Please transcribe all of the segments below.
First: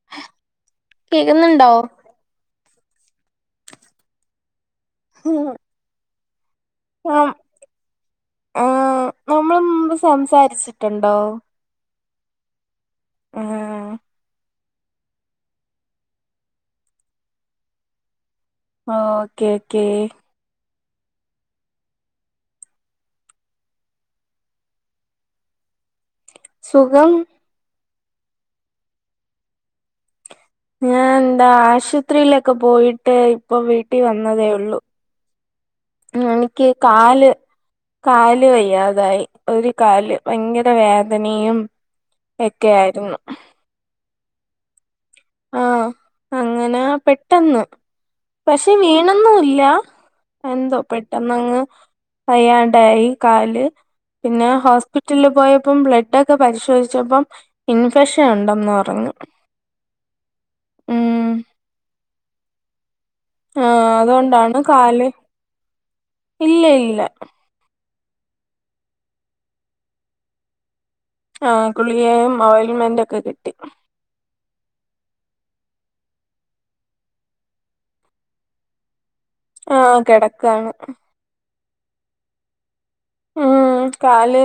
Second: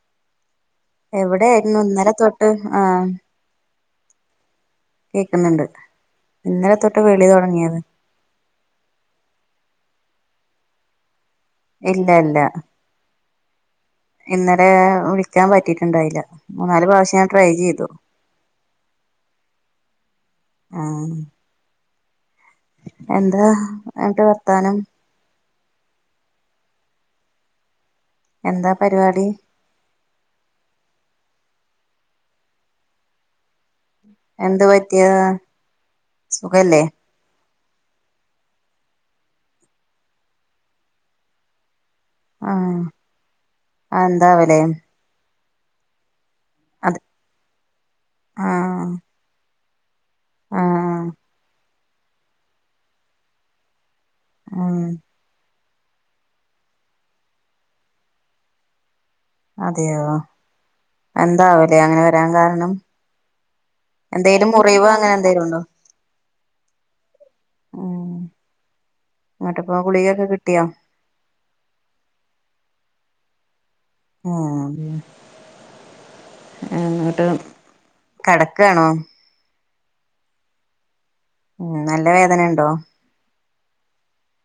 [inaudible] കേക്കുന്നുണ്ടോ എവിടേരുന്നു ഇന്നലെ തൊട്ട് ആഹ് ഉം കേക്കുന്നുണ്ട് ഇന്നലെ തൊട്ട് വിളി തൊടങ്ങിയത് ആഹ് നമ്മള് മുമ്പ് സംസാരിച്ചിട്ടുണ്ടോ ഇല്ല ഇല്ല ആഹ് ഇന്നലേ വിളിക്കാൻ പറ്റീട്ട്ണ്ടായില്ല മൂന്നാല് പ്രാവശ്യം ഞാൻ ട്രൈ ചെയ്തു ഓക്കെ ഓക്കേ ആഹ് എന്താ എന്നിട്ട് വർത്താനം സുഖം എന്താ പരിവാടി ഞാ എന്താ ആശൂത്രീലൊക്കെ പോയിട്ട് ഇപ്പൊ വീട്ട് ട്ടീ വന്നതേ എന്ത് ഒള്ളു പറ്റിയതാ ഉം എനിക്ക് സുഖല്ലേ കാല് കാല് വയ്യാതായി ഒരു കാല് ഭയങ്കര വേദനയും ഒക്കെ ആഹ് ആയിരുന്നു ആഹ് എന്താവലേ ആഹ് അങ്ങനാ അത് പെട്ടെന്ന് പക്ഷെ ആഹ് വീണൊന്നുല്ലാ എന്തോ ആഹ് പെട്ടെന്നങ്ങ് വയ്യാണ്ടായി കാല് പിന്നാ ഉം ഹോസ്പിറ്റല്ല് പോയ പ്പം ബ്ലഡൊക്ക പരിശോധിച്ചപ്പം ഇൻഫെക്ഷൻ ഒണ്ടെന്ന് പറഞ്ഞു അതെയോ ഉം എന്താവലേ അങ്ങനെ വരാൻ കാരണം ആഹ് എന്തേലും അതുകൊണ്ടാണ് മുറിവ് കാല് അങ്ങനെന്തേലും ഉണ്ടോ ഇല്ല ഇല്ല ഉം എന്നട്ടിപ്പോ ഗുളികയൊക്കെ കിട്ടിയോ ആഹ് ഗുളികേയും ഓയിൽമെൻ്റൊക്കെ കിട്ടി ആഹ് ആഹ് എന്നിട്ട് കെടക്കാണോ ആഹ് കെടക്കാണ് ഉം നല്ല വേദനെണ്ടോ ഉം കാല്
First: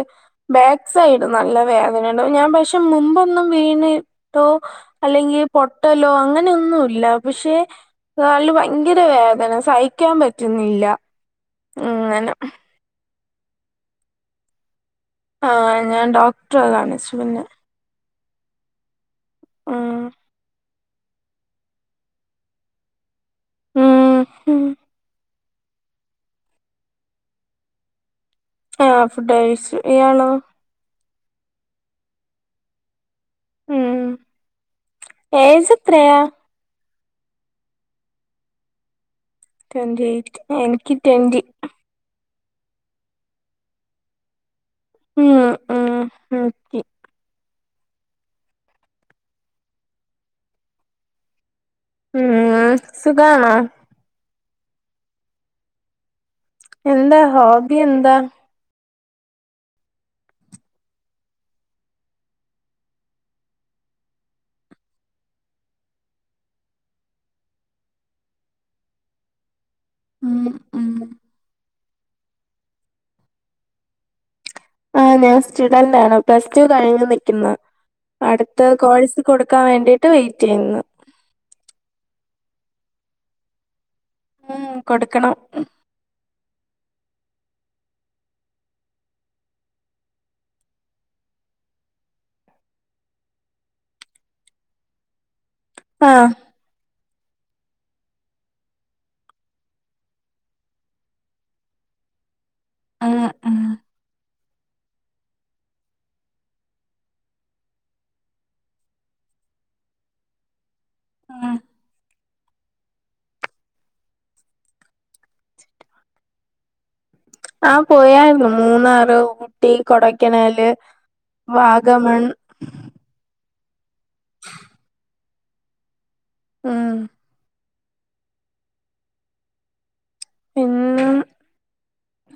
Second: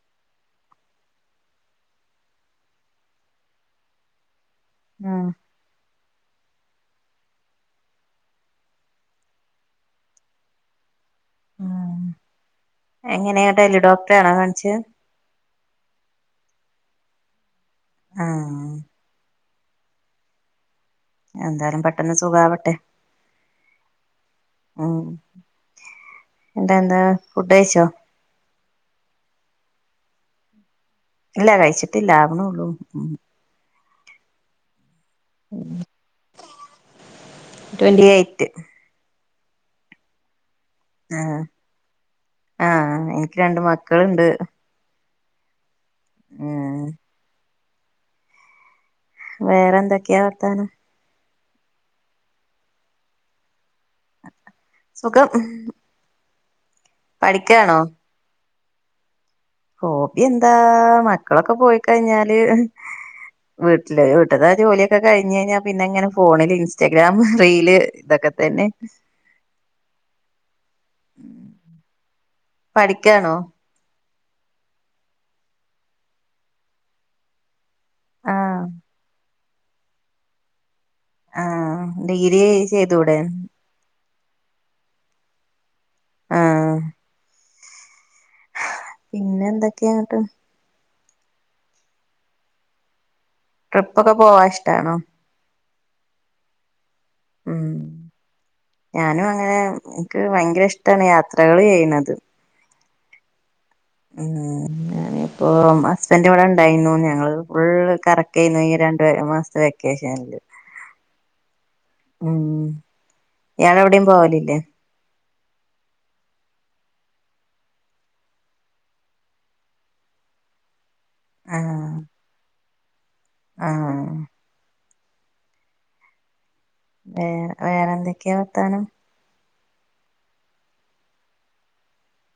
ബാക്ക് സൈഡ് നല്ല വേദനയൊണ്ട് ഞാൻ പക്ഷെ മുമ്പൊന്നും വീണി ട്ടോ ആഹ് അല്ലെങ്കി പൊട്ടലോ അങ്ങനെയൊന്നും ഇല്ല പക്ഷേ കാലിന് ഭയങ്കര വേദന സഹിക്കാൻ പറ്റുന്നില്ല അങ്ങന എങ്ങനെയാട്ടെ എല്ല് ഡോക്ടറെയാണോ കാണിച്ചേ ആഹ് ഞാൻ ഡോക്ടറ കാണിച്ചു പിന്ന ആഹ് ഉം എന്താലും പെട്ടെന്ന് സുഖാവട്ടെ ഉം ന്തെന്താ ഫുഡ് കയ്ച്ചോ ആഹ് ഫുഡ് കയ്ച്ചു ഇയാളോ ഇല്ല കഴിച്ചിട്ടില്ല ആവണുള്ളു ഉം ഏജ് എത്രയാ ട്വന്റി എയ്റ്റ് ട്വൻി എയിറ്റ് എ ആഹ് ആഹ് എനിക്ക് രണ്ട് മക്കള്ണ്ട് ആഹ് ആഹ് ആഹ് ഉം വേറെ എന്തൊക്കെയാ വർത്താനം ഉം ആഹ് സുഖാണോ സുഖം എന്താ പഠിക്കാണോ ഹോബി എന്താ ഹോബി എന്താ മക്കളൊക്കെ പോയി കഴിഞ്ഞാല് വീട്ടില് വീട്ട ആ ജോലിയൊക്കെ കഴിഞ്ഞ് കഴിഞ്ഞാൽ പിന്നെ ഇങ്ങനെ ഫോണില് ഇൻസ്റ്റാഗ്രാം റീല് ഇതൊക്കെ തന്നെ ഉം ഉം പഠിക്കാണോ ആ ഞാൻ സ്റ്റുഡന്റ് ആണ് പ്ലസ് ടു കഴിഞ്ഞു നിക്കുന്ന് ആഹ് അടുത്ത കോഴ് കൊടുക്കാൻ വേണ്ടിട്ട് വെയിറ്റ് ചെയ്യുന്നു ആഹ് ഡിഗ്രി ചെയ്തൂടെ മ്മ് കൊടുക്കണം ആഹ് പിന്നെ എന്തൊക്കെയന്നട്ട് ട്രിപ്പ് ഒക്കെ പോവാൻ ഇഷ്ടാണോ ആഹ് മ്മ് ഞാനും അങ്ങനെ എനിക്ക് ഭയങ്കര ഇഷ്ടമാണ് യാത്രകള് ചെയ്യണത് മ്മ് മ്മ് മ്മ് ഞാനപ്പോ ഹസ്ബൻഡ് ഇവിടെ ഉണ്ടായിരുന്നു ഞങ്ങള് ഫുൾ കറക്കം ആരുന്നു ഈ രണ്ടു മാസത്തെ വെക്കേഷന് മ്മ് മ്മ് ഇയാൾ എവിടെയും പോവലില്ലേ ആഹ് പോയാരുന്നു മൂന്നാറ് ഊട്ടി കൊടെക്കനാല് ആഹ് വാഗമൺ ആഹ് [inaudible] മ്മ് വേറെ വേറെ എന്തൊക്കെയാ വർത്താനം പിന്നെ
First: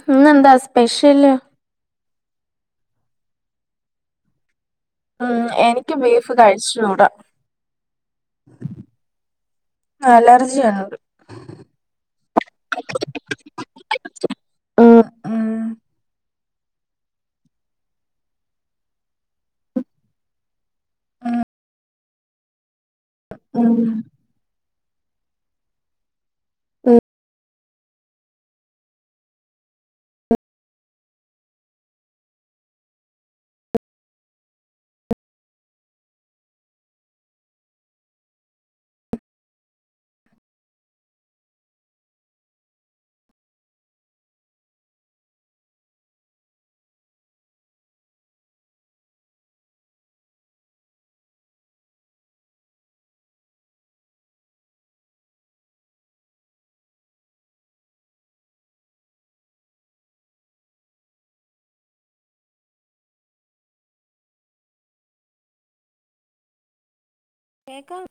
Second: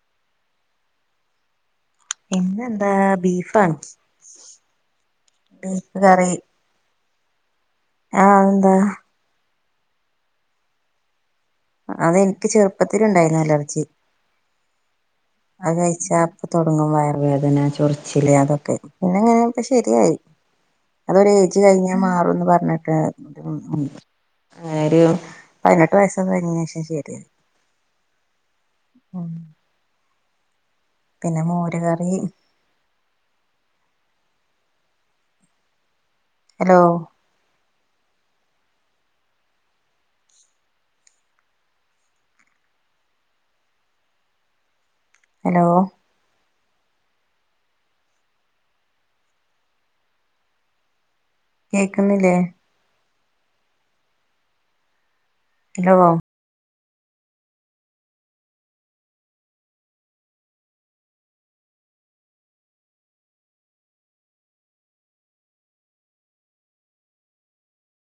ഇന്നെന്താ സ്പെഷ്യല് ഇന്നെന്താ ബീഫാണ് മ്മ് എനിക്ക് ബീഫ് കഴിച്ചൂടാ ആഹ് അതെന്താ അലർജിയാണത് അതെനിക്ക് ചെറുപ്പത്തില് ഉണ്ടായിരുന്നു അലർജി ഉം ഉം അത് കഴിച്ചാ അപ്പം തുടങ്ങും വയർ വേദന ചൊറിച്ചില് അതൊക്കെ പിന്നെങ്ങനെ ഇപ്പ ശരിയായി അതൊരു ഏജ് കഴിഞ്ഞാൽ മാറുംന്ന് പറഞ്ഞിട്ട് ഉം ഒരു പതിനെട്ട് വയസ്സ് കഴിഞ്ഞന് ശേഷം ശരിയായത് മ്മ് പിന്നെ മോര് കറി ഹലോ ഹലോ കേക്കുന്നില്ലേ ഹലോ കേക്കാം